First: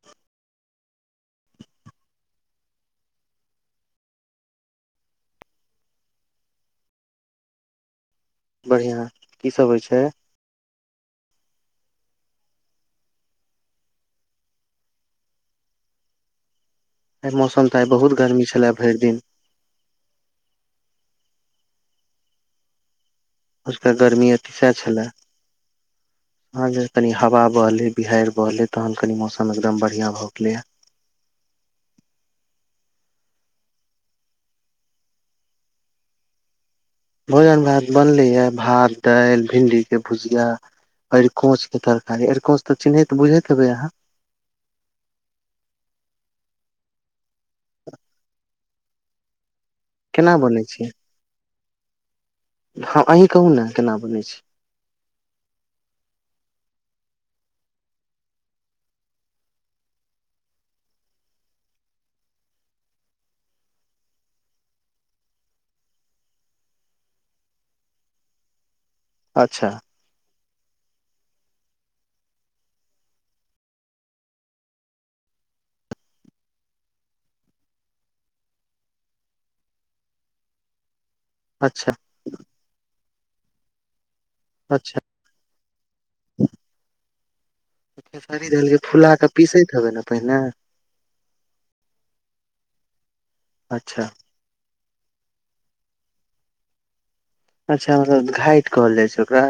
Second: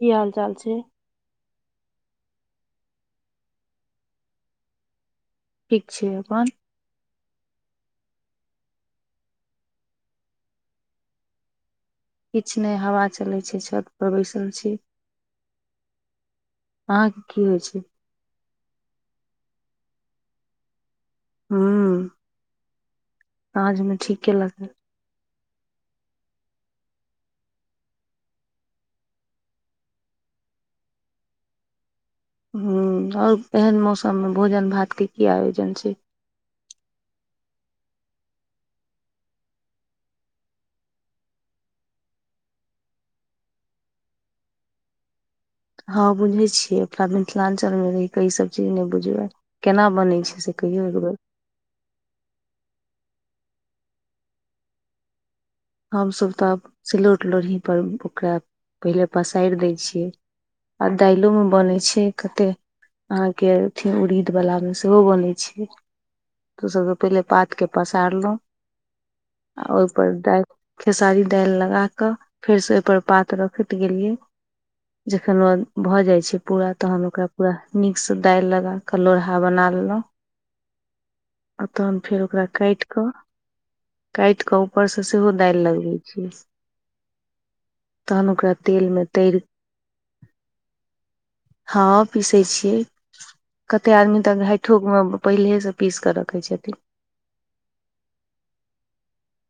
की हाल चाल छै ठीक छै अपन बढ़िया की सब होइ छै किछु नहि हवा चले छै छत पर बैसल छी अहाँके एहि की होइ मौसम तऽ छै आइ बहुत गर्मी छलै भरि दिन हूँ साँझ अजुका मे गर्मी ठीके लगल सेहै छलए आजे कनी हवा बहले बिहाड़ि बहले तहन कनी मौसम एकदम बढ़िया भए गेलै हूँ आओर एहन मौसम में भोजन भात के की आयोजन छै भोजन भात बनले यै भात दालि भिंडी के भुजिया अरकोच के तरकारी अरकोंच तऽ चिन्हैत बुझे हेबे अहाँ हँ बुझै छियै अपना मिथिलांचल मे रहि के इसभ चीज नहि बुझबै केना से बनै छै कहियौ एक बेर ह अही कहु ने केना बनै छै हमसभ तऽ आब सिलौट लोढ़ीपर ओकरा पहिले पसारि दै छियै आ दालो में बनैत छै कते अहाँ के अथि उड़ीद बला मे सेहो बनै छै तो सभके पहिले पातके पसारलहुँ आ अच्छा ओहिपर डालि खेसारी दालि लगा कऽ फेरसँ ओहिपर पात रखैत गेलियै जखन ओ भऽ जाय छै पूरा तहन ओकरा पूरा नीक से दालि लगा क लोढ़हा बना लेलहुँ आ अच्छा तहन फेर ओकरा कटि कऽ काटि उपर अच्छा से सेहो दाल लगवय छि खेवय सँ पहिने हँं पीसे छियै कते अच्छा आदमी तक रा ठोक भम पहिलेसँ पीस कऽ रखै छथिन अच्छा मतलब घाइट कहल जाइ छै ओकरा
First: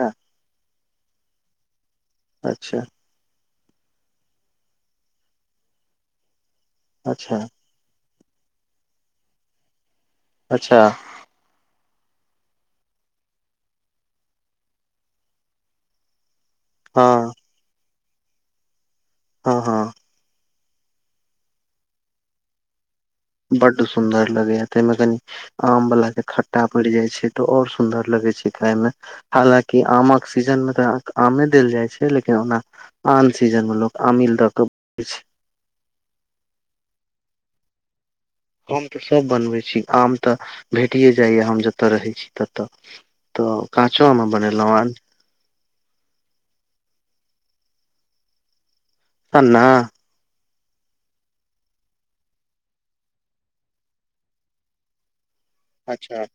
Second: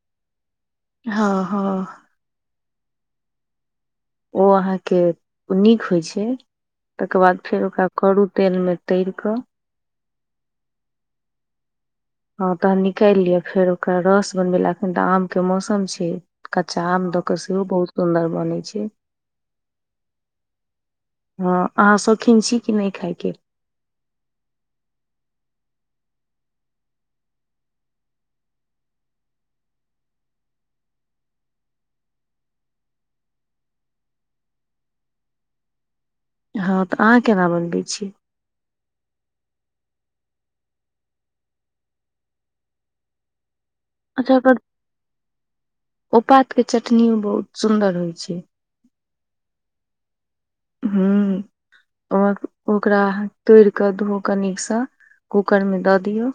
हँ हँ अच्छा ओ अहाँके नीक होइत छै तकर अच्छा बाद फेर ओकरा करू तेलमे तेर कऽ अच्छा हँ तहन निकालि लिअ फेर ओकरा रस बनबेल ला एखन तऽ आम के मौसम छै कच्चा आम हँ दऽ कऽ सेहो बहुत सुन्दर बनै छै हँ हँ हँ अहाँ शौकीन छी कि नहि खायके बड्ड सुंन्दर लगैया ताहिमें कनी आम वला के खट्टा पड़ जाय छै तऽ और सुन्दर लगे छै खाय मे हालाँकि आमक सीजनमे तऽ आमे देल जाइत छै लेकिन ओना आन सीजन मे लोग अमिल द के हँं तऽ अहाँ केना बनबै छियै हम तऽ सभ बनबै छी आम तऽ भेटिए जाइए हम जतय रहै छी तत तऽ काँचो आमे अच्छा ओकर बनेलहु आन ओ पात के चटनी ओ बहुत सुंदर होइ छै सना [inaudible] हू ओ ओकरा तोड़ कऽ धोक निकसँ कूकरमे द अच्छा दियौ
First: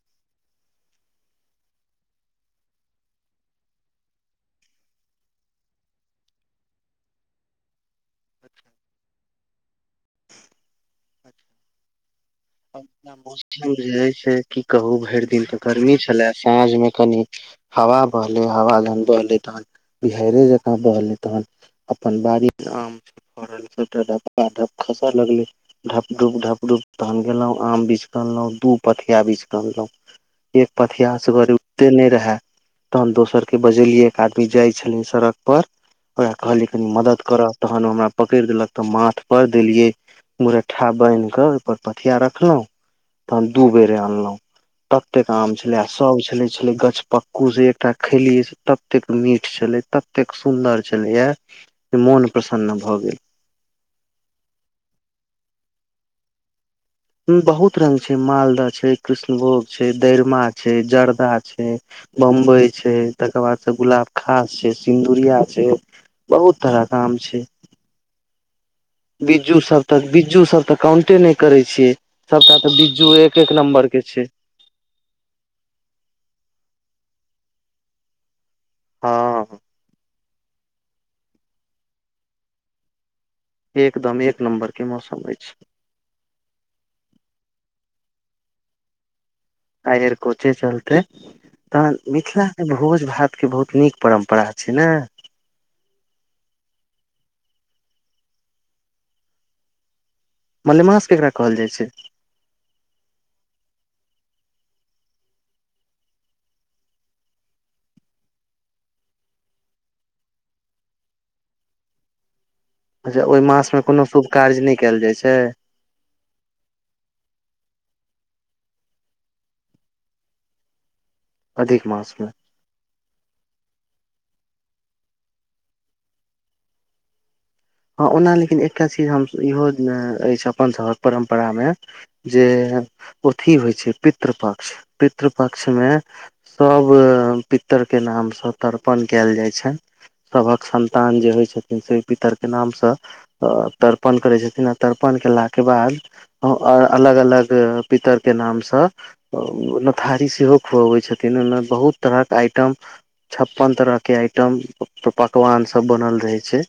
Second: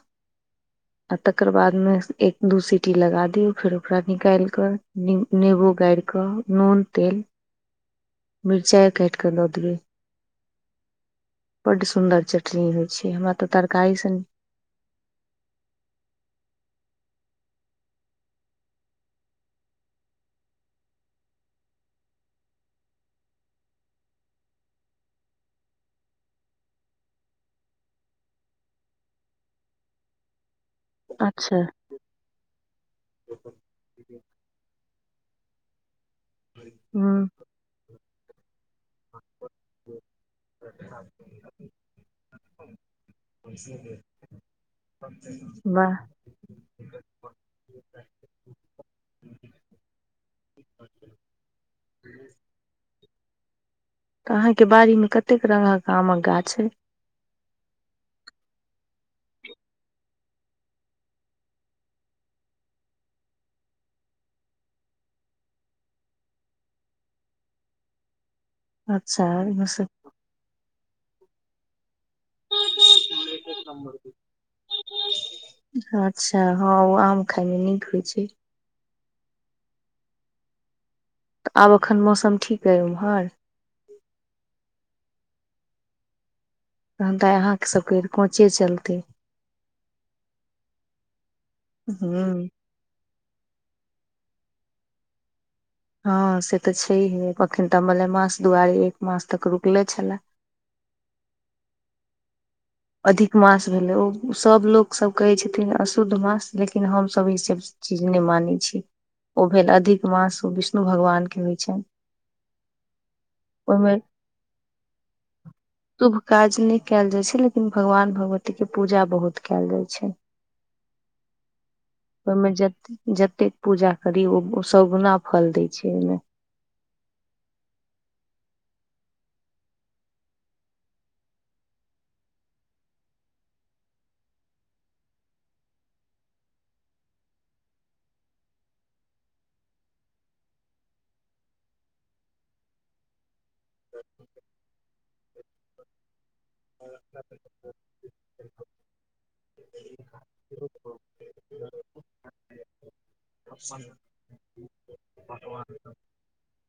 आ तकर बादमे एक दू सीटी लगा दियऔ फेर ओकरा निकाल कऽ नेबो गारिकऽ नून तेल [inaudible] मिर्चाई कटि कऽ द देब‌इ [inaudible] बड सुन्दर चटनी होइ छै अपना हमरा तऽ मौसम जे तरकारी हइ सँ से की कहू भरि दिन तऽ गर्मी छलै साँझमे कनि हवा बहले हवा जहन बहले तहन बिहाड़े जका बहलै तहन अपन बाड़ी आम ल सबटा खसा लगलै ढप डुप ढपडुप तह [unintelligible] गेलहुँ आम बिछके अनलँ दू पथिया बिछके अनलहुँ एक पथियासँ अच्छा उठते नहि रहय तहन दोसर के बजेलियै एक आदमी जाइ छलिन सड़क पर ओकरा कहलीये कनि मदद हूँ करऽ तहन ओ हमरा पकड़ि देलक तऽ माथ पर देलिये मुरठा बान्हि के ओहिप ठिया रखलहु तहन दू बेर अनलहु ततेक आम छलै वाह सब ओ छलै छलै गछपक्कू जे एकटा खेलियै से ततेक मीठ छलै तत एतेक सुंदर छलैया जे मोन प्रसन्न भए गेल तऽ अहाँके बाड़ी में कते रंगगक आमक गाछ यै बहुत रंग छै मालदाह छै कृष्णभोग छै दरमा छै जर्दा छै बम्बइ छै तकर बाद त गुलाबखास छै सिन्दुरिया छै बहुत तरह के आम छै अच्छा ओहिमे बिज्जूसभ सँ तऽ बिज्जूसभ तऽ काउंटे नहि करै छियै सबटा तऽ बिज्जू एक एक नम्बर के छै अच्छा हँ ओ आम खाय ले नीक होइ छै हँ तऽ आब एखन मौसम ठीक अइ ओम्हर एकदम एक नम्बर के मौसम अछि तहन तऽ अहाँके सभके कोाचे चलतै आइ भर कोचे चलते तहन हूँ मिथिला भोज भातके बहुत नीक परम्परा छै ने हँ से तऽ छैहे अखन तऽ मल मास दुआरी एक मास से रुकले छले मलेमास केकरा कहल जाइ छै अधिक मास भेलै ओ सभ लोकसभ कहै छथिन अशुद्ध मास लेकिन हमसभ ई सब से चीज नहि मानै छी ओ भेल अधिक मास ओ विष्णु भगवानके होइ छनि अच्छा ओहि मास मे ओहिमे कोनो शुभ काज नहि कयल जाइ छै शुभ काज नहि कयल जाइ छै लेकिन भगवान भगवतीके पूजा बहुत कयल जाइ छै अधिक मासमे ओमे जतेक जतेक पूजा करी ओ सगुना फल दै छै ओहिमे हँ ओना लेकिन एकटा चीज हम इहो अछि अपन सभक परम्परा मे जे अथी होइ छै पितृ पक्ष पितृ पक्ष मे सभ पितरके नामसँ तर्पण कयल जाइ छनि सबक संन्तान जे होय छथिन से पितर के नामसँ अ तर्पण करै छथिन आ तर्पण देलाके बाद अ अलग अलग पितर के नाम सँ ओ त थारी सेहो खुअबैत छथिन ओहिमे बहुत तरहक आइटम छप्पन तरह के आइटम पकवान सब बनल रहे छै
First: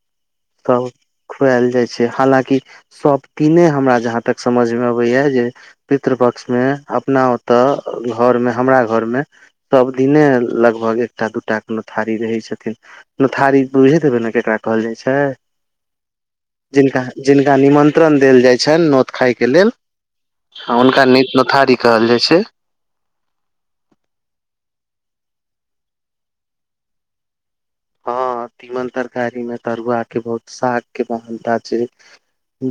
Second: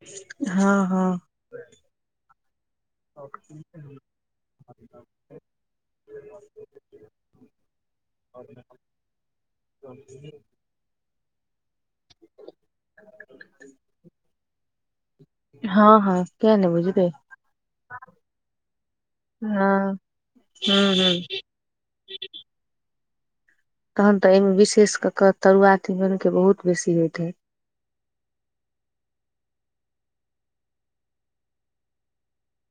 [unintelligible] तब खुएल जाइ छै हालांकि सभ तीने हमरा जहाँ तक समझमे अबैया जे पितृपक्षमे अपना ओतय घरमे हमरा घरमे सब दिने लगभग एकटा दूटा कोनो थारी रहै छथिन ने थारी बुझे देबै ने केकरा कहल जाइ छै हँ हँ किया ने जिनका बुझतै जिनका निमंत्रण देल जाय छनि नोत खााय के हँ लेल हूँ हुनका हूँ नीत नोथारी कहल जाइ छै तहन तऽ एहिमे विशेष कऽ के तरुआ तीमनक के बहुत बेसी होयइत हय हँ तीमन तरकारी में तरुआ के बहुत साग के महानता छै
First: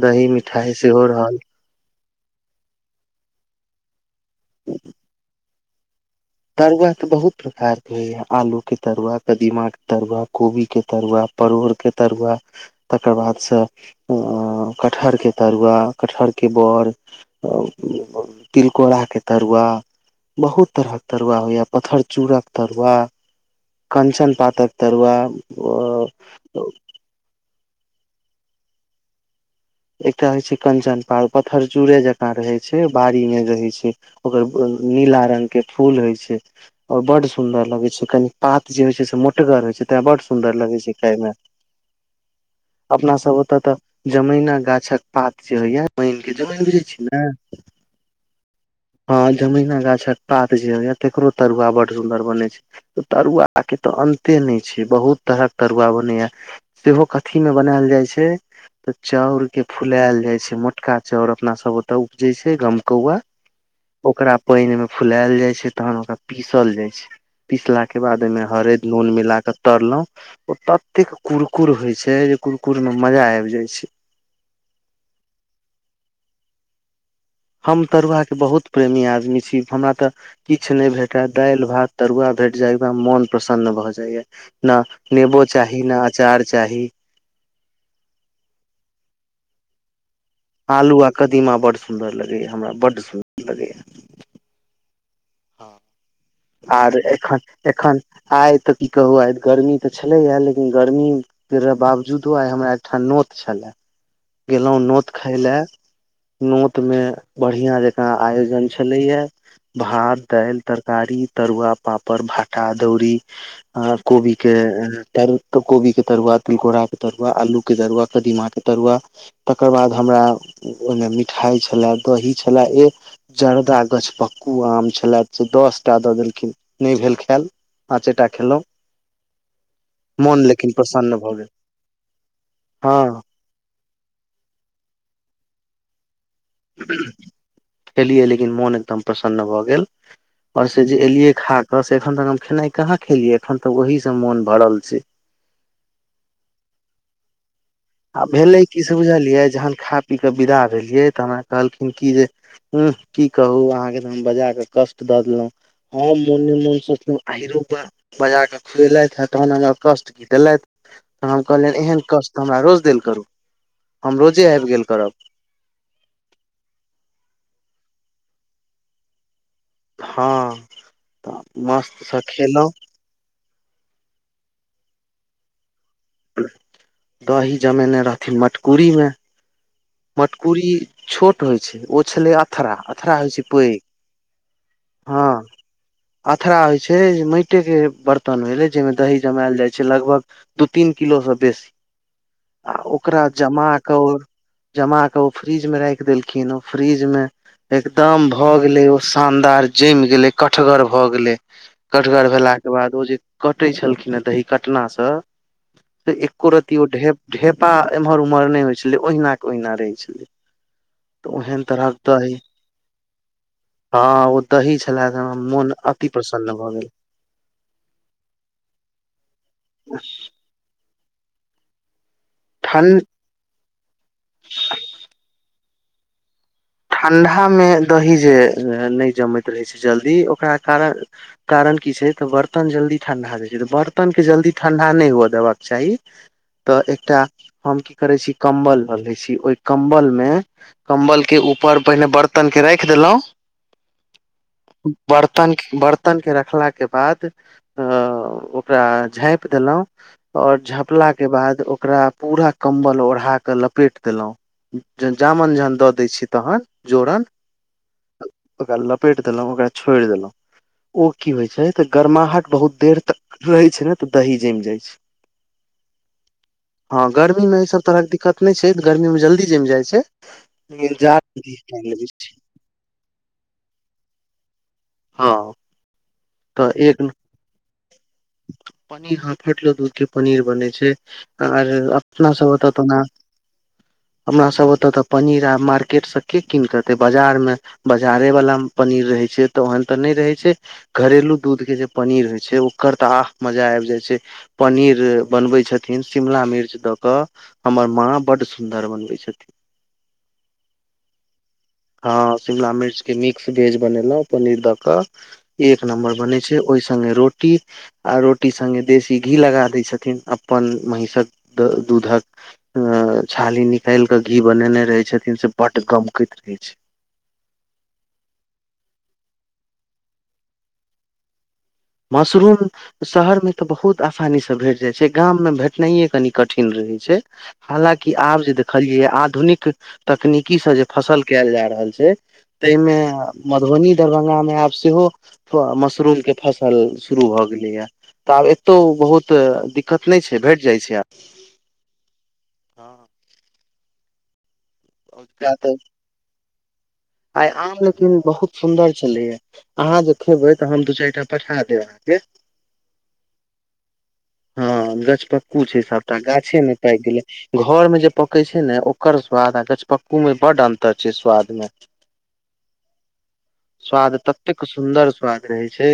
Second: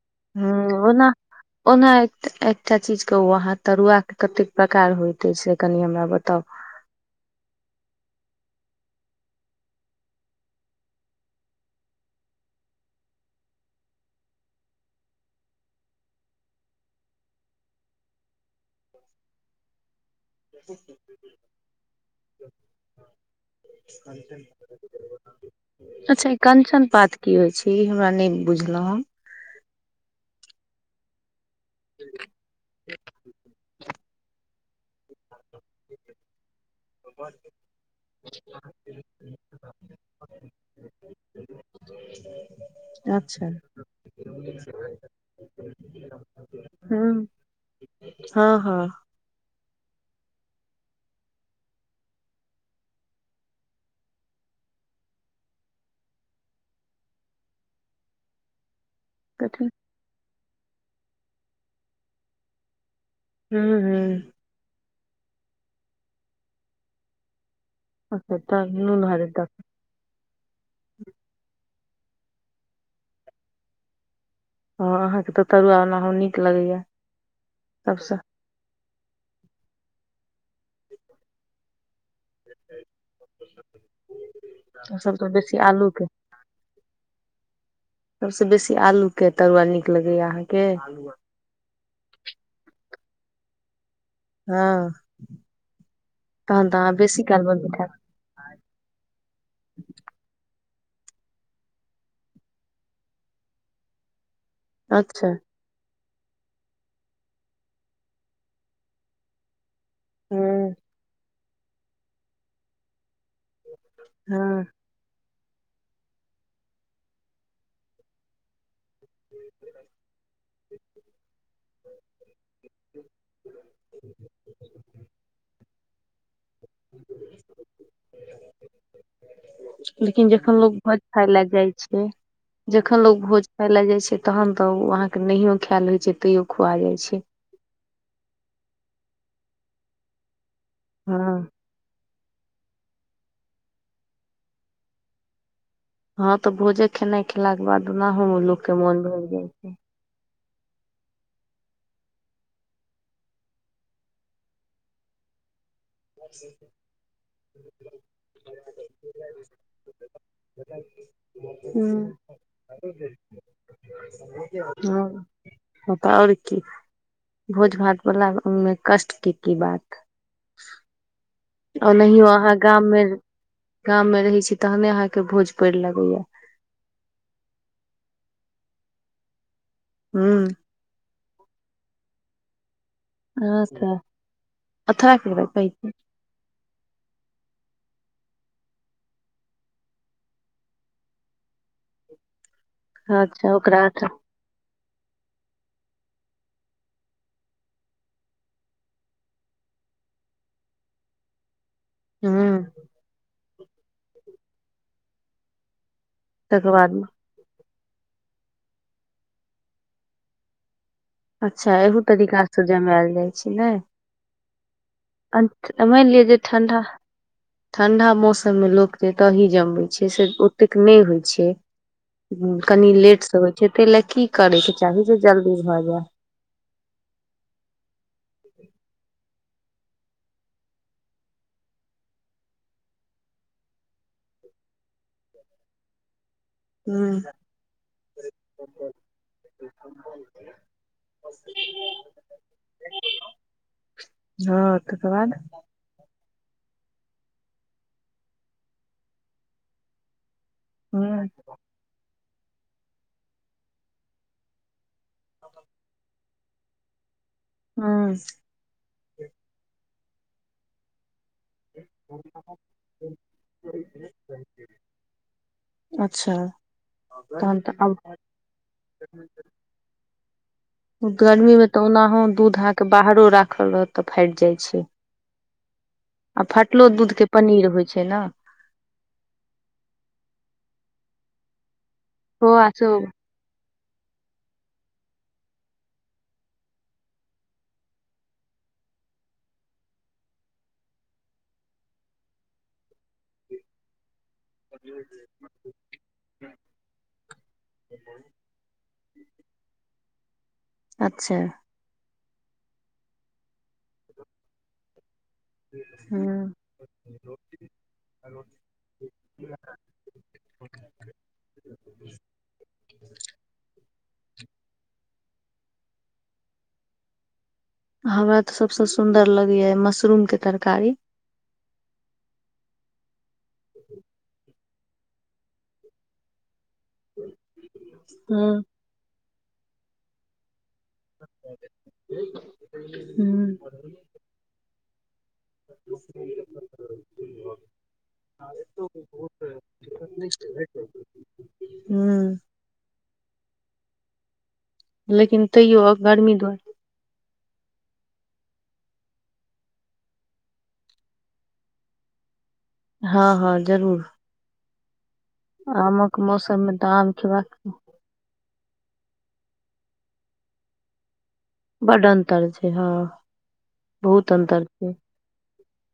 दही मिठाई हूँ सेहो ओना रहल ओना एक एकटा चीज के वहाँ तरुआ के कतेक प्रकार होयइते से कनि हमरा बताउ तरुआ तऽ बहुत प्रकारके होइए आलूके तरुआ कदीमाके तरुआ कोबीके तरुआ परोरके तरुआ तकर बादसँ कटहरके तरुआ कटहरके बोर तिलकोराके तरुआ बहुत तरहक तरुआ होइया पतथर चूड़ाक तरुआ कंचन पातक तरूआ अच्छा ई ओ कंचन पात की होइ छै हमरा नहि बुझलहुं एकटा होइ छै कंचन पाार पत्थर चूड़े जकाँ रहै छै बाड़ी मे रहै छै ओकर नीला रंग के फूल होइ छै और बड सुदर लगे छै कनि पात जे होय छै से मोटगर होय छै तें बड सुदर लगे छै खााय में हम अपना सब अच्छा ओतऽ तऽ जमैना गाछक पात जे होइया पानी के जमीन गरै छी ने हूं हँ जमीना गाछक पात जे हो या तकरो तरुआ बड सुदर बने छै तरुआके तऽ अन्ते नहि छै बहुत तरहक तरुआ बनैया सेहो कथी में बनायल जाय छै तऽ चाउ के कथी फुलाल जाय छै मोटका चाउर अपना सब ओतय उपजे छै गमकौआा हूँ हू पानि मे फुलायल जाय छै तहन ओकरा पीसल जाय छै पीसला के के बाद अच्छा ओहिमे तऽ हरद नून हरैद दऽ मिलाक तरलहुं ओ एतेक कुरकुर होइ छै जे कुरकुर में मजा आबि जाय छै हँ अहाँकेँ तऽ तरुआ बला हम नीक लगैए हम तरुआके बहुत प्रेमी आदमी छी हमरा तऽ किछु नहि भेटय दालि भात तरुआ भेट जाय एकदम मन प्रसन्न भए जाया ना सबसँ नेबो बेसी चाही आलू ने के अचार चाही सबसे बेसी आलू के तरुआ नीक लगैया अहाँके आलू आ कदीमा बड सुन्दर लगैया हमरा बड सुन्दर लगैया हँ तहन तऽ अहाँ आर बेसी एखन काल बनबै एखन आइ तऽ की कहू आइ गर्मी तऽ छलै हा लेकिन गर्मी फेरा बावजूदो आइ हमरा एकठाम नोत छलए गेलहुँ खायब नोत अच्छा खाय लए नोत मे बढ़िया जकाँ आयोजन छलैया भात दालि हूं तरकारी तरुआ पापड़ भाटा दौरी आ कोबी के हँ तऽ कोबी के तरुआ तिलकोरा के तरुआ आलू के तरुआ कदीमा के तरुआ तकर बाद हमरा ओहिमे मिठाई छलए दही छले ए जर्दा गछपक्कू आम छलै से दसटा दऽ देलखिन नहि भेल खायल पाँचेटा खेलहुॅं लेकिन जखन लोग भोज प्रसन्न खाय भऽ लए गेल जाइ छै। जखन लोग हँ भोज खा ले जाय छै। तहन तऽ ओ अहाँके नहियो खायल होय छै। तैयो खुआ जाइ छै खेलियै लेकिन मोन एकदम प्रसन्न भऽ गेल। आओर से जे एलियै हँ खा कऽ से एखन धरि हम खेनाइ कहाँ खेलियै, एखन धरि ओहिसँ मोन भरल छै। हँ तऽ भोज खेनाइ खेलाक बाद ओनाहु लोकके मोन भरि जाइ छै। ई के विदा भेलियै तऽ हमरा कहलखिन की जे? हँ, की कहू अहाँके तऽ हम बजा कऽ कष्ट दऽ देलहुँ। हँ, मने मने सोचलहुँ, आखिरो पा। बजा कऽ खुएलथि हँ, तऽ कष्ट की देलथि? तऽ हम कहलियनि, एहन हूं कष्ट हमरा रोज। देल करू, हम रोजे आबि गेल करब। पता आओर की, भोज भात वाला मे कष्ट के की बात! हँ तऽ ओ मस्तसँ नहि, अहाँ खेलहुँ गाममे गाममे रहै छी, तैँ अहाँके भोज पड़लै। दही जमेने रहथिन मटकुरी मे हूं मटकुरी छोट होइ छै। ओ छलय अथरा अथरा होइ छै, अच्छा पैघ अथरा हँ। केकरा कहै छै अथरा होइ छै माटिके बर्तन भेलै, जाहिमे दही जमायल जाइत छै लगभग। दू तीन किलोसँ बेसी आ ओकरा अच्छा जमा ओकरा अथरा कर जमा केऽ ओ फ्रिज में राख देलखिन ओ फ्रिज मे एकदम भऽ गेलै, ओ शानदार जमि गेलै, कड़कगर भऽ गेलै। कड़कगर हूं भेलाक बाद ओ जे कटै छलखिन हे, दही कटना से। तकर एकोरतीयो बाद ढेपा एम्हर उम्हर नहि होइ छलै, ओहिना के ओहिना रहै छलै। तऽ ओहन अच्छा, तरहक एहू दही तरीकासँ जमायल जाइ छै ने। हँ, ओ दही छलै, हमरा मोन मानि अति लिअ जे प्रसन्न भऽ ठंडा गेल। ठंडा मौसममे लोक जे दही जमबै छै, से ओतेक नहि होइ छै। हँ, कनि ठण्ड लेटसँ होइ छै, ताहि लेल की करैके चाही जे जल्दी भऽ जाय? ठंडामे दही जल्दी नहि जमैत रहै छै, ओकर कारण की? कारण की छै। तऽ बर्तन जल्दी ठंडा देय छै। त बर्तन के जल्दी ठंडा नहि हुए देबाक के चाही तऽ हूं एकटा हम की करै छी कम्बल लऽ ले छी ओहि कम्बल मे। कम्बल के ऊप ऊपर पहिने बर्तन के राख देलहु हँ तकर बाद बर्तन के ब बर्तनके रखलाक बाद ओकरा झाँपि देलहुँ। आओर हूं झाँपलाक बाद ओकरा पूरा कम्बल ओढ़ा कऽ लपेट देलहुँ। जामन जहन दऽ दै छी तहन जोरन हँ ओकरा लपेटि देलँयौ ओकरा छोड़ि देलँयौ ओ की होइ छै तऽ गरमाहट बहुत देर तक रहै छै ने तऽ दही जम जाई छै अच्छा हँ गर्मी मे तहन तऽ ईसब आब तरहके दिक्कत छै गर्मी मे जल्दी जम जाई छै गरमीमे तऽ टाइम लगै ओनाहु छै दूध अहाँके बाहरो राखल रहत तऽ फाटि जाई छै। हँ आ तऽ फटलो एक दूध के पनीर होइ छै। ना पनीर हँ फटलो दूध के पनीर बनै छै आर अपना सब खोआ एतऽ सेहो तना हमरा सभ ओतऽ तऽ पनीर आ मार्केटसँ के कीनक एतै बाजार मे बाजारे वालामे पनीर रहै छै। तऽ ओहन तऽ नहि रहै छै। घरेलू दूध के जे पनीर होय छै ओकर तऽ आह मजा आबि जाय छै पनीर बनबै छथिन शिमला मिर्च दऽ कऽ हमर माँ बड्ड सुन्दर बनबै छथिन अच्छे हँ शिमला मिर्च के मिक्स वेज बनेलहुं पनीर दऽ क एक नम्बर हूं बने छै ओहि संगे रोटी आ रोटी संगे देशी घी लगा दय छथिन अपन महींसक दूधक आ छाली निकाल के घी बनेने रहे छथिन से बड गमकैत रहे छै हमरा तऽ सबसे सुंन्दर लगेया मशरूम के तरकारी मशरूम शहर में तऽ बहुत आसानी से भेट जाय छै गाम में भेटनाइये कनी कठिन रहै छै छै हालाँकि आब हूं जे देखलिये आधुनिक तकनीकी सॅं फसल कयल जा रहल छै ताहिमे मधुबनी दरभंगा मे आब सेहो थऽ मशरूम के फसल शुरू भऽ गेलैया तऽ आब एतहु बहुत दिक्कत नहि छै भेट जाइत छै आब हू लेकिन किया तऽ तैयौ गरमी बड आइ आम लेकिन बहुत सुन्दर छलैया अहाँ जे खेबै तऽ हम दू चारिटा पठा देब अहाँके हँ हँ जरूर हँ गछपक्कू छै सबटा आमक मौसम गाछेमे मे तऽ पाकि आम खेबाक गेलै घर मे जे पके छै ने ओकर स्वाद आ गछपक्कू में बड अंतर छै स्वाद में बड्ड अन्तर छै हँ बहुत अन्तर छै रहै छै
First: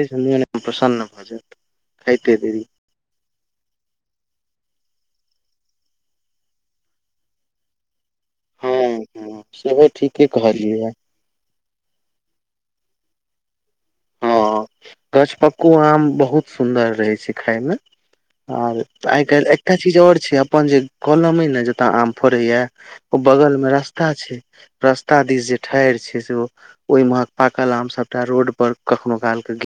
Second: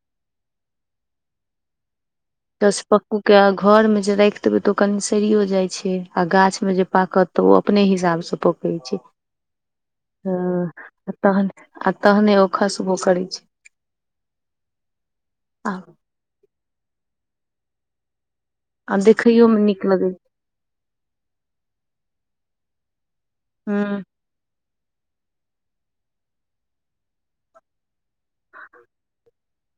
प्रसन्न भऽ जायत खाईते देरी गछपक्कू के घर मे जे राखि देबे तऽ ओ कनि सरियो जाय छै आ गाछ मे जे पाकत तऽ ओ अपने हिसाबसँ पकै हँ छै हँ सेहो ठीके कहलियै या तहन आ तहने ओ खसबो करै छै हँ गछपक्कू आ आम बहुत सुन्दर रहै छै खायमे आर आ आइ देखैयो काल्हि मे एकटा नीक चीज लगै आओर छै अपन जे कलम अइ ने जतय आम फड़ैय ओ बगल छै मे हूँ रास्ता छै रस्ता दिस जे ठार छै से ओहि महक पाकल आम सबटा रोड पर कखनो काल के